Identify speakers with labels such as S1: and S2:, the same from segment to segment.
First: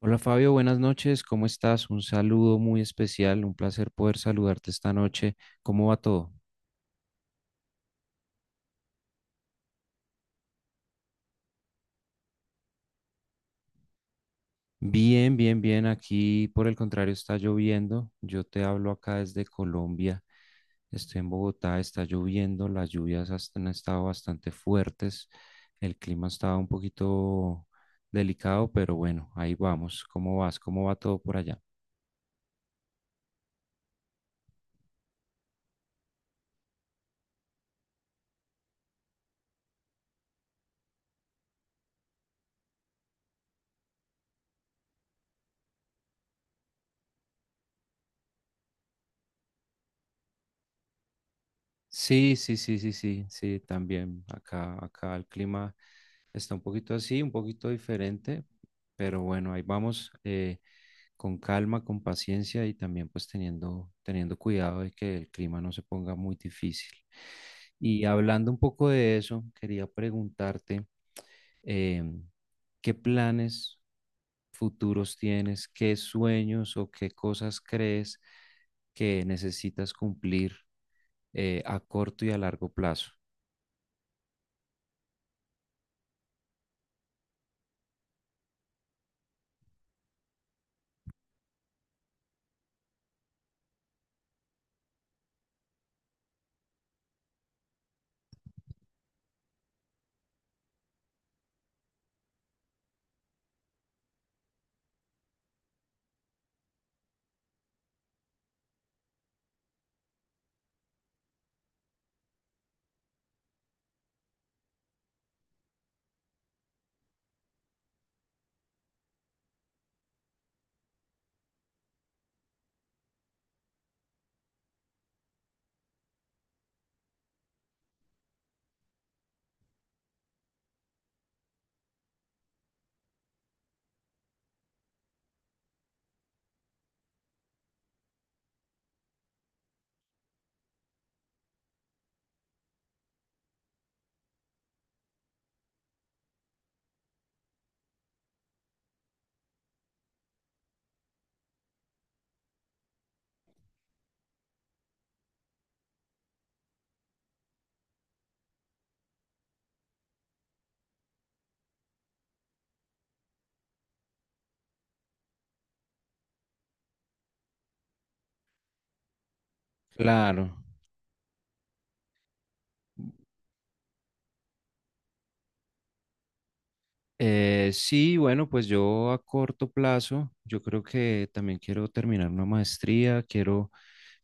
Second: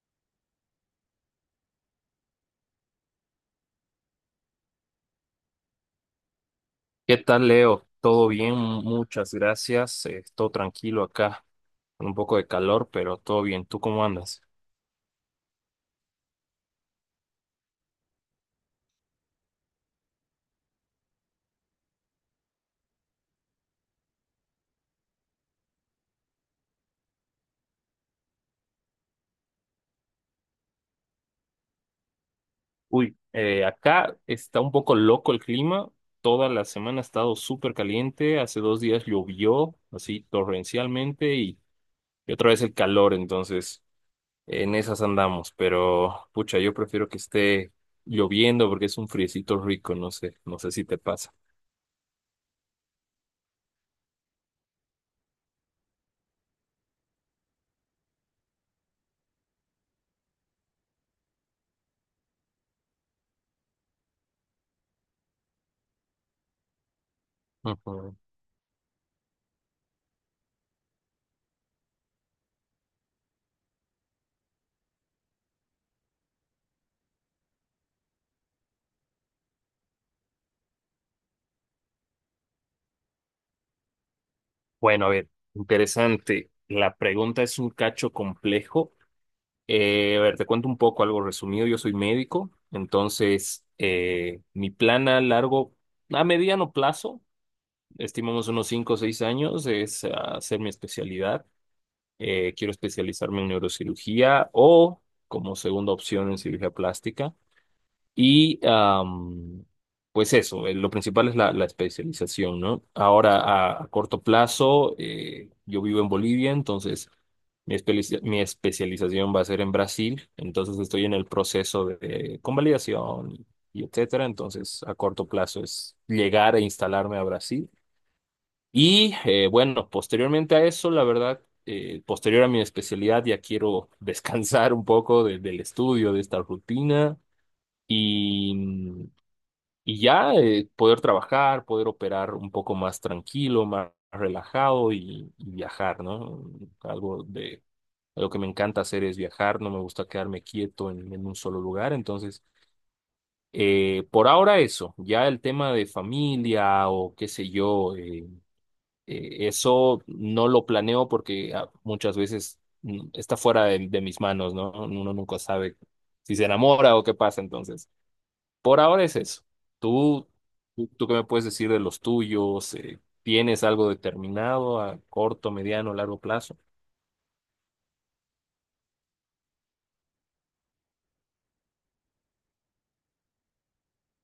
S1: Hola Fabio, buenas noches, ¿cómo estás? Un saludo muy especial, un placer poder saludarte esta noche. ¿Cómo va todo?
S2: ¿Qué tal, Leo? ¿Todo bien? Muchas gracias. Estoy tranquilo acá, con un poco de calor, pero todo bien. ¿Tú cómo andas?
S1: Bien, bien, bien. Aquí por el contrario está lloviendo. Yo te hablo acá desde Colombia. Estoy en Bogotá, está lloviendo, las lluvias han estado bastante fuertes. El clima estaba un poquito delicado, pero bueno, ahí vamos. ¿Cómo vas? ¿Cómo va todo por allá?
S2: Acá está un poco loco el clima. Toda la semana ha estado súper caliente. Hace dos días llovió, así torrencialmente, y otra vez el calor. Entonces, en esas andamos. Pero, pucha, yo prefiero que esté lloviendo porque es un friecito rico. No sé si te pasa.
S1: Sí, sí, sí, sí, sí, sí, también acá, acá el clima. Está un poquito así, un poquito diferente, pero bueno, ahí vamos con calma, con paciencia y también pues teniendo cuidado de que el clima no se ponga muy difícil. Y
S2: Ujú.
S1: hablando un poco de eso, quería preguntarte em, qué planes futuros tienes, qué sueños o qué cosas crees que necesitas cumplir a corto y a largo plazo.
S2: Bueno, a ver, interesante. La pregunta es un cacho complejo. A ver, te cuento un poco algo resumido. Yo soy médico, entonces mi plan a largo, a mediano plazo, estimamos unos 5 o 6 años, es hacer mi especialidad. Quiero especializarme en neurocirugía o como segunda opción en cirugía plástica. Y am, pues eso, lo principal es la especialización, ¿no? Ahora, a corto plazo, yo vivo en Bolivia, entonces mi especialización va a ser en Brasil, entonces estoy en el proceso de convalidación y etcétera, entonces a corto plazo es llegar a instalarme a Brasil. Y bueno, posteriormente a eso, la verdad, posterior a mi especialidad ya quiero descansar un poco del estudio, de esta rutina. Y y ya poder trabajar, poder operar un poco más tranquilo, más relajado y viajar, ¿no? Algo de lo que me encanta hacer es viajar, no me gusta quedarme quieto en un solo lugar, entonces por ahora eso. Ya el tema de familia o qué sé yo, eso no lo planeo porque muchas veces está fuera de mis manos, ¿no? Uno nunca sabe si se enamora o qué pasa entonces. Por ahora es eso. ¿Tú,
S1: Claro.
S2: tú qué me puedes decir de los tuyos? ¿Tienes algo determinado a corto, mediano, largo plazo?
S1: Sí, bueno, pues yo a corto plazo, yo creo que también quiero terminar una maestría, quiero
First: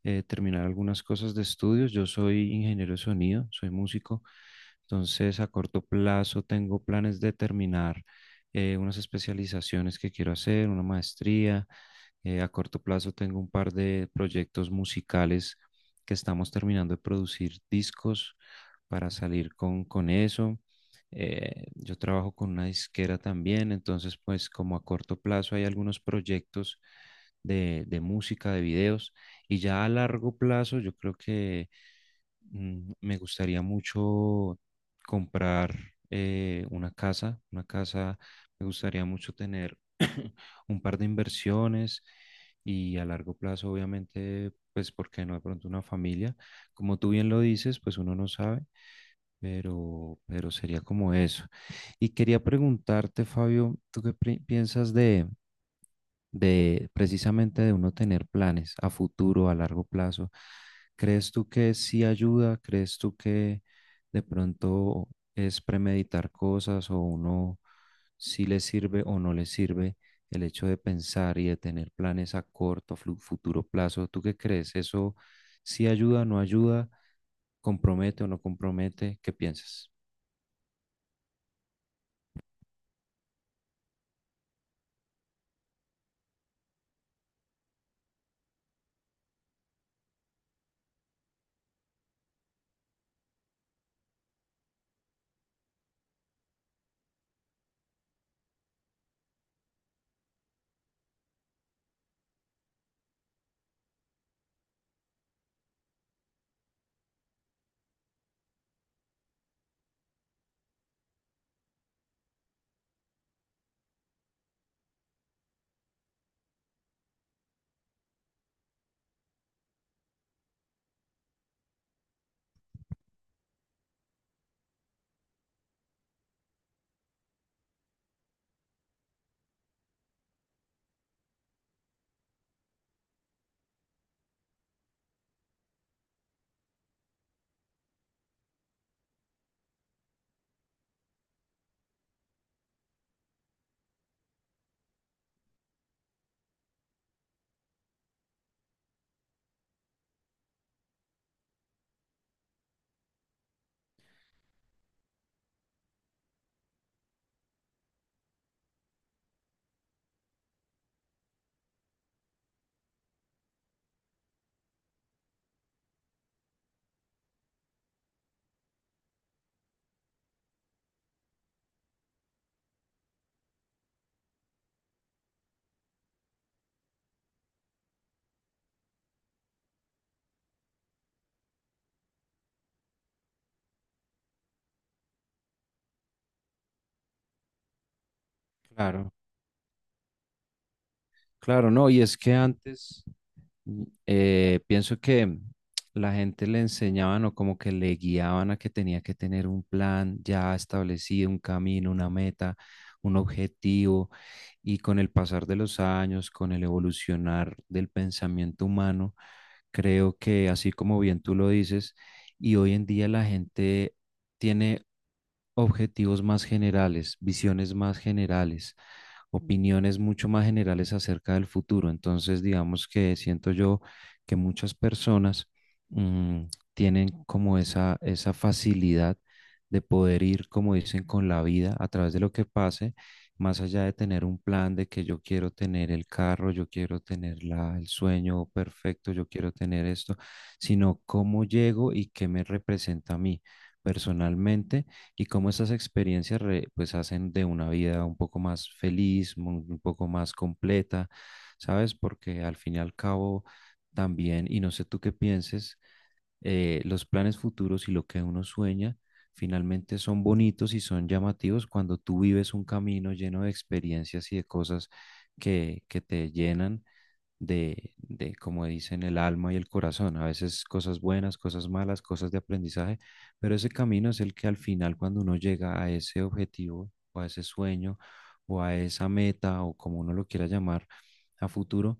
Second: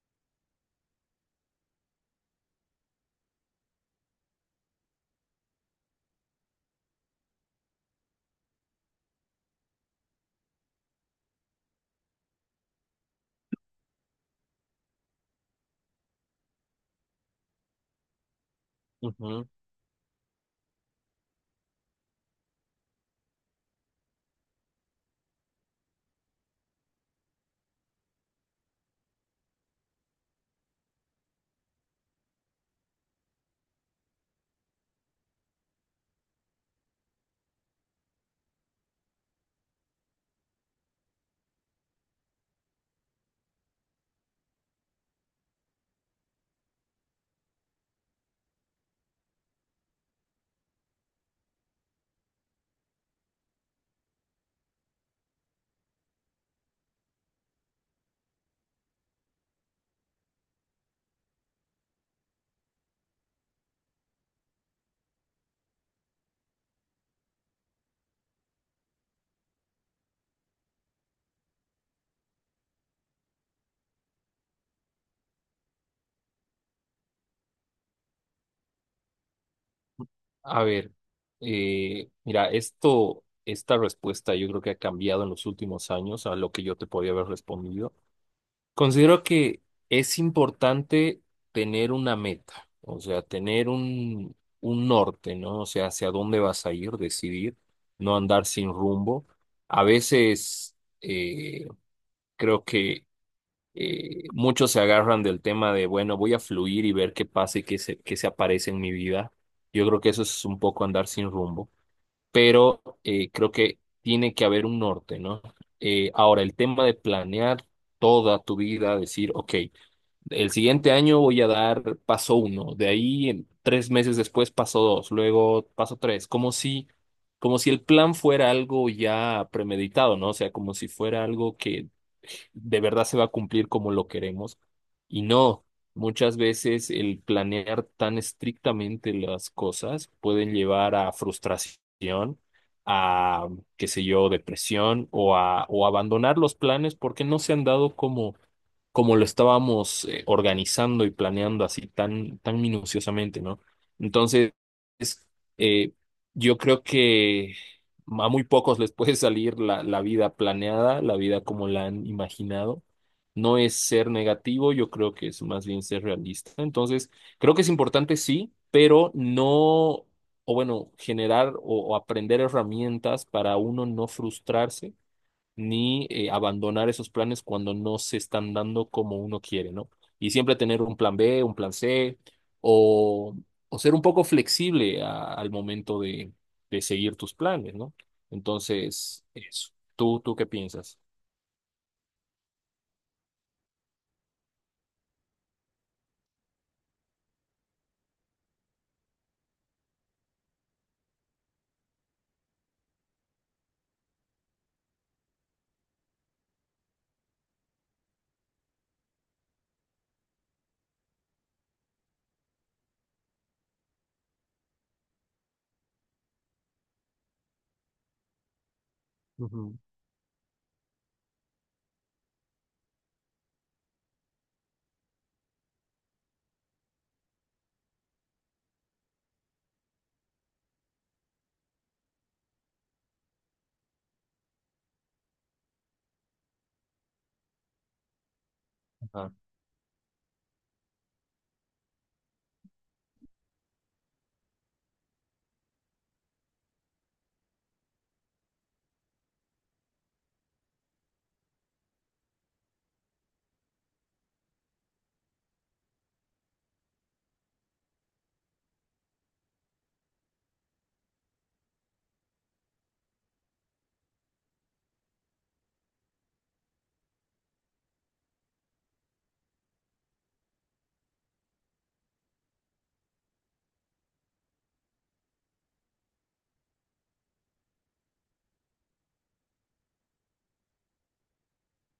S1: terminar algunas cosas de estudios. Yo soy ingeniero de sonido, soy músico, entonces a corto plazo tengo planes de terminar unas especializaciones que quiero hacer, una maestría, a corto plazo tengo un par de proyectos musicales que estamos terminando de producir discos para
S2: Ujú.
S1: salir con eso. Yo trabajo con una disquera también, entonces pues como a corto plazo hay algunos proyectos de música, de videos, y ya a largo plazo yo creo que me gustaría mucho comprar una casa, me gustaría mucho tener un par de inversiones y a largo plazo, obviamente, pues, porque no de pronto una familia? Como tú bien lo dices, pues uno no sabe, pero sería como eso. Y quería preguntarte, Fabio, ¿tú qué piensas de precisamente de uno tener planes a futuro, a largo plazo? ¿Crees tú que sí ayuda? ¿Crees tú que de pronto es premeditar cosas o uno sí le sirve o no le sirve el hecho de pensar y de tener planes a corto, futuro plazo? ¿Tú qué crees? ¿Eso sí ayuda o no ayuda? ¿Compromete o no compromete? ¿Qué piensas?
S2: A ver, mira, esto, esta respuesta yo creo que ha cambiado en los últimos años a lo que yo te podía haber respondido. Considero que es importante tener una meta, o sea, tener un norte, ¿no? O sea, hacia dónde vas a ir, decidir, no andar sin rumbo. A veces... eh, Creo que muchos se agarran del tema de, bueno, voy a fluir y ver qué pasa y qué se aparece en mi vida. Yo creo que eso es un poco andar sin rumbo, pero creo que tiene que haber un norte, ¿no? Ahora, el tema de planear toda tu vida, decir, ok. El siguiente año voy a dar paso uno, tres meses después paso dos, luego paso tres, como si el plan fuera algo ya premeditado, ¿no? O sea, como si fuera algo que de verdad se va a cumplir como lo queremos. Y no, muchas veces el planear tan estrictamente las cosas pueden llevar a frustración, a, qué sé yo, depresión o o abandonar los planes porque no se han dado como lo estábamos organizando y planeando así tan, tan minuciosamente, ¿no? Entonces, eh, yo creo que a muy pocos les puede salir la vida planeada, la vida como la han imaginado. No es ser negativo, yo creo que es más bien ser realista. Entonces, creo que es importante, sí, pero no, o bueno, generar o aprender herramientas para uno no frustrarse ni abandonar esos planes cuando no se están dando como uno quiere, ¿no? Y siempre tener un plan B, un plan C, o, o ser un poco flexible al momento de seguir tus planes, ¿no?
S1: Claro,
S2: Entonces, eso. ¿Tú qué piensas?
S1: claro, no. Y es que antes... pienso que la gente le enseñaban o como que le guiaban a que tenía que tener un plan ya establecido, un camino, una meta, un objetivo, y con el pasar de los años, con el evolucionar del pensamiento humano, creo que así como bien tú lo dices, y hoy en día la gente tiene objetivos más generales, visiones más generales,
S2: Ujú.
S1: opiniones mucho más generales acerca del futuro. Entonces, digamos que siento yo que muchas personas mm, tienen como esa facilidad de poder ir, como dicen, con la vida a través de lo que pase, más allá de tener un plan de que yo quiero tener el carro, yo quiero tener la, el sueño perfecto, yo
S2: Ah,
S1: quiero tener esto, sino cómo llego y qué me representa a mí personalmente y cómo esas experiencias pues hacen de una vida un poco más feliz, un poco más completa, ¿sabes? Porque al fin y al cabo también, y no sé tú qué pienses, los planes futuros y lo que uno sueña finalmente son bonitos y son llamativos cuando tú vives un camino lleno de experiencias y de cosas que te llenan de, como dicen, el alma y el corazón. A veces cosas buenas, cosas malas, cosas de aprendizaje, pero ese camino es el que al final cuando uno llega a ese objetivo o a ese sueño o a esa meta o como uno lo quiera llamar a futuro,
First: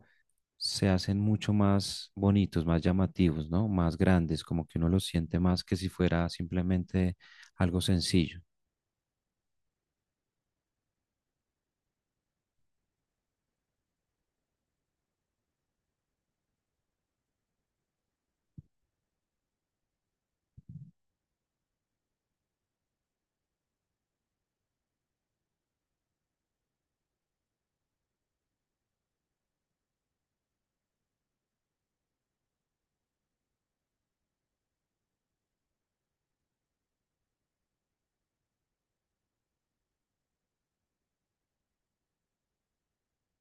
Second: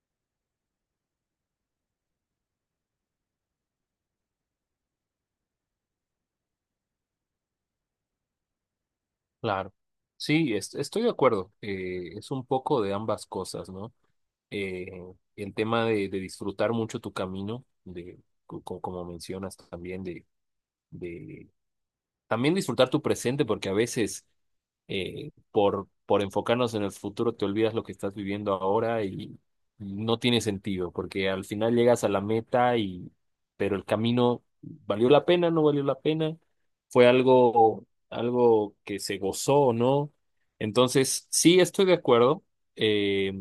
S1: se hacen mucho más bonitos, más llamativos, ¿no? Más grandes, como que uno los siente más que si fuera simplemente algo sencillo.
S2: claro. Sí, estoy de acuerdo. Es un poco de ambas cosas, ¿no? Eh, el tema de disfrutar mucho tu camino, de, como mencionas también, de también disfrutar tu presente porque a veces por enfocarnos en el futuro te olvidas lo que estás viviendo ahora y no tiene sentido porque al final llegas a la meta y pero el camino valió la pena, no valió la pena, fue algo, algo que se gozó o no. Entonces, sí, estoy de acuerdo. Eh,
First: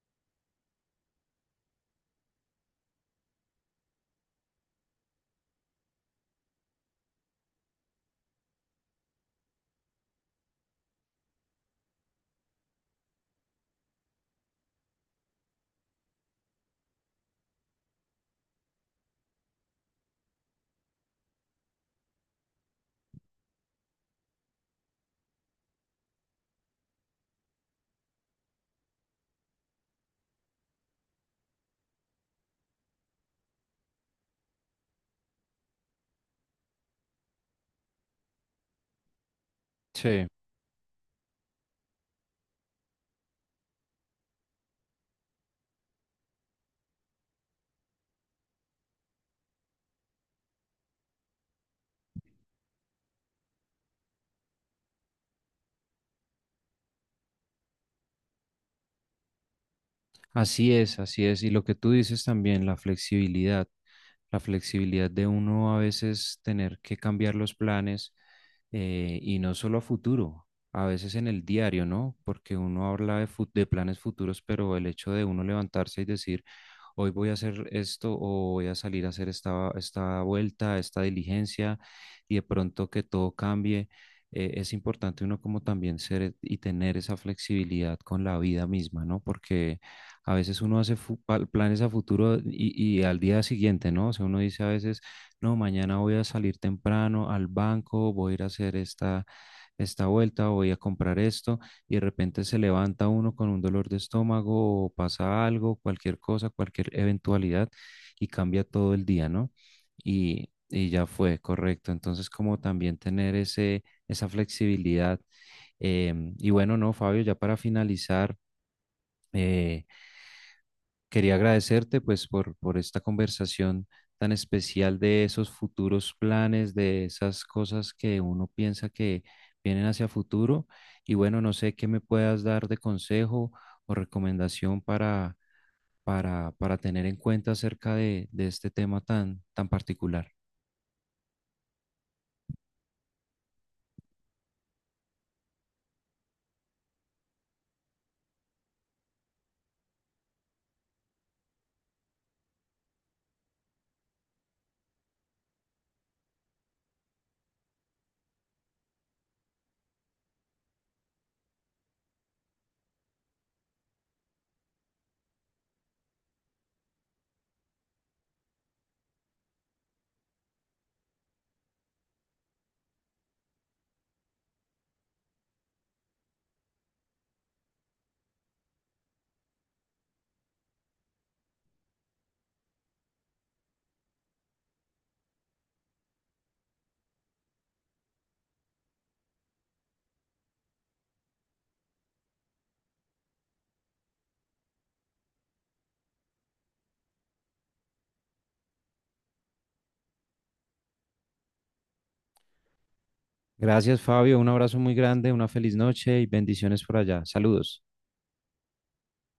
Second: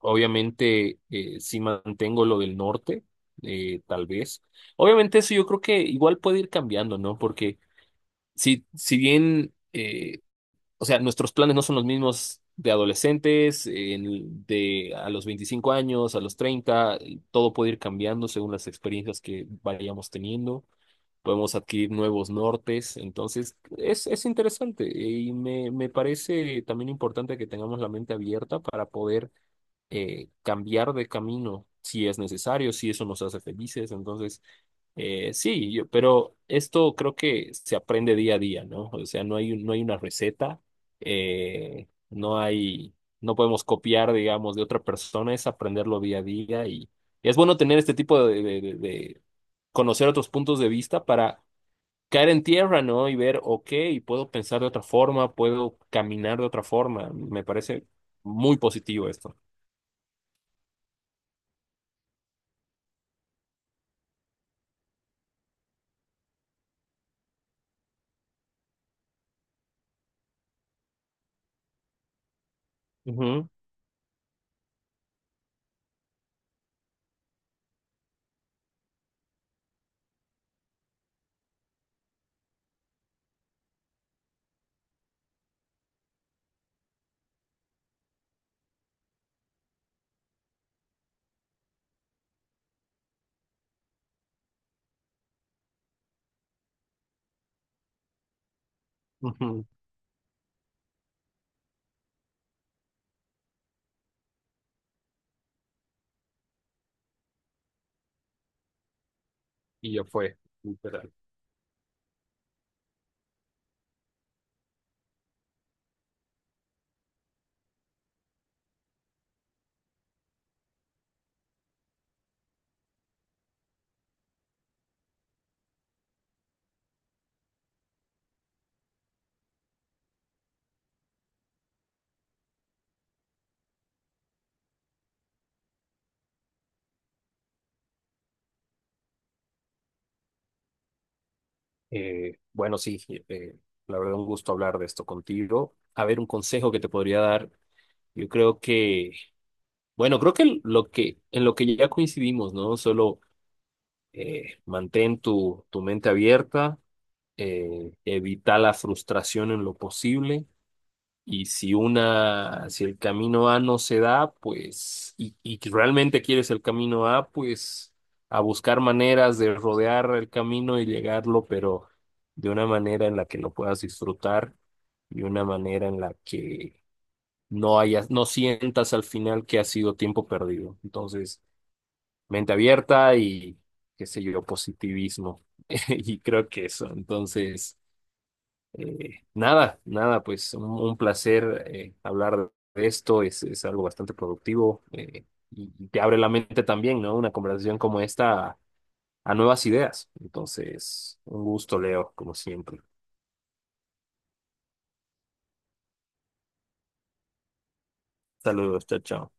S2: Obviamente, sí mantengo lo del norte, tal vez. Obviamente eso yo creo que igual puede ir cambiando, ¿no? Porque si bien, o sea, nuestros planes no son los mismos de adolescentes, de a los 25 años, a los 30, todo puede ir cambiando según las experiencias que vayamos teniendo. Podemos adquirir nuevos nortes, entonces es interesante y me parece también importante que tengamos la mente abierta para poder cambiar de camino si es necesario, si eso nos hace felices. Entonces, sí, pero esto creo que se aprende día a día, ¿no? O sea, no hay, no hay una
S1: Sí,
S2: receta, no hay, no podemos copiar, digamos, de otra persona, es aprenderlo día a día y es bueno tener este tipo de, de conocer otros puntos de vista para caer en tierra, ¿no? Y ver, ok, puedo pensar de otra forma, puedo caminar de otra forma. Me parece muy positivo esto.
S1: así es, así es. Y lo que tú dices también, la flexibilidad. La flexibilidad de uno a veces tener que cambiar los planes y no solo a futuro, a veces en el diario, ¿no? Porque uno habla de,
S2: Ujú,
S1: de planes futuros, pero el hecho de uno levantarse y decir, hoy voy a hacer esto o voy a salir a hacer esta, esta vuelta, esta diligencia y de pronto que todo cambie. Es importante uno como también ser y tener esa flexibilidad con la vida misma, ¿no? Porque a veces uno hace planes a futuro y al día siguiente, ¿no? O sea, uno dice a veces, no, mañana voy a salir temprano al banco, voy a ir a hacer esta,
S2: ujú.
S1: esta vuelta, voy a comprar esto, y de repente se levanta uno con un dolor de estómago o pasa algo, cualquier cosa, cualquier eventualidad, y cambia todo el día, ¿no?
S2: Y ya fue.
S1: Y ya
S2: Literal.
S1: fue, correcto. Entonces, como también tener ese, esa flexibilidad. Y bueno, no, Fabio, ya para finalizar. eh, Quería agradecerte pues por esta conversación tan especial de esos futuros planes, de esas cosas que uno piensa que vienen hacia futuro. Y bueno, no sé qué me puedas dar de consejo o recomendación para tener en cuenta acerca de este tema tan, tan particular.
S2: Bueno, sí, eh, la verdad un gusto hablar de esto contigo. A ver, un consejo que te podría dar. Yo creo que, bueno, creo que lo que en lo que ya coincidimos, ¿no? Solo mantén tu, tu mente abierta, evita la frustración en lo posible y si una, si el camino A no se da, pues, y que realmente quieres el camino A, pues a buscar maneras de rodear el camino y llegarlo, pero de una manera en la que lo puedas disfrutar y una manera en la que no hayas, no sientas al final que ha sido tiempo perdido. Entonces, mente abierta y, qué sé yo, positivismo. Y creo que eso. Entonces. Nada, pues un placer hablar de esto, es algo bastante productivo y te abre la mente también, ¿no? Una conversación como esta a nuevas ideas. Entonces, un gusto, Leo, como siempre.
S1: Gracias, Fabio. Un abrazo muy grande, una feliz noche y bendiciones por allá. Saludos.
S2: Saludos, chao, chao.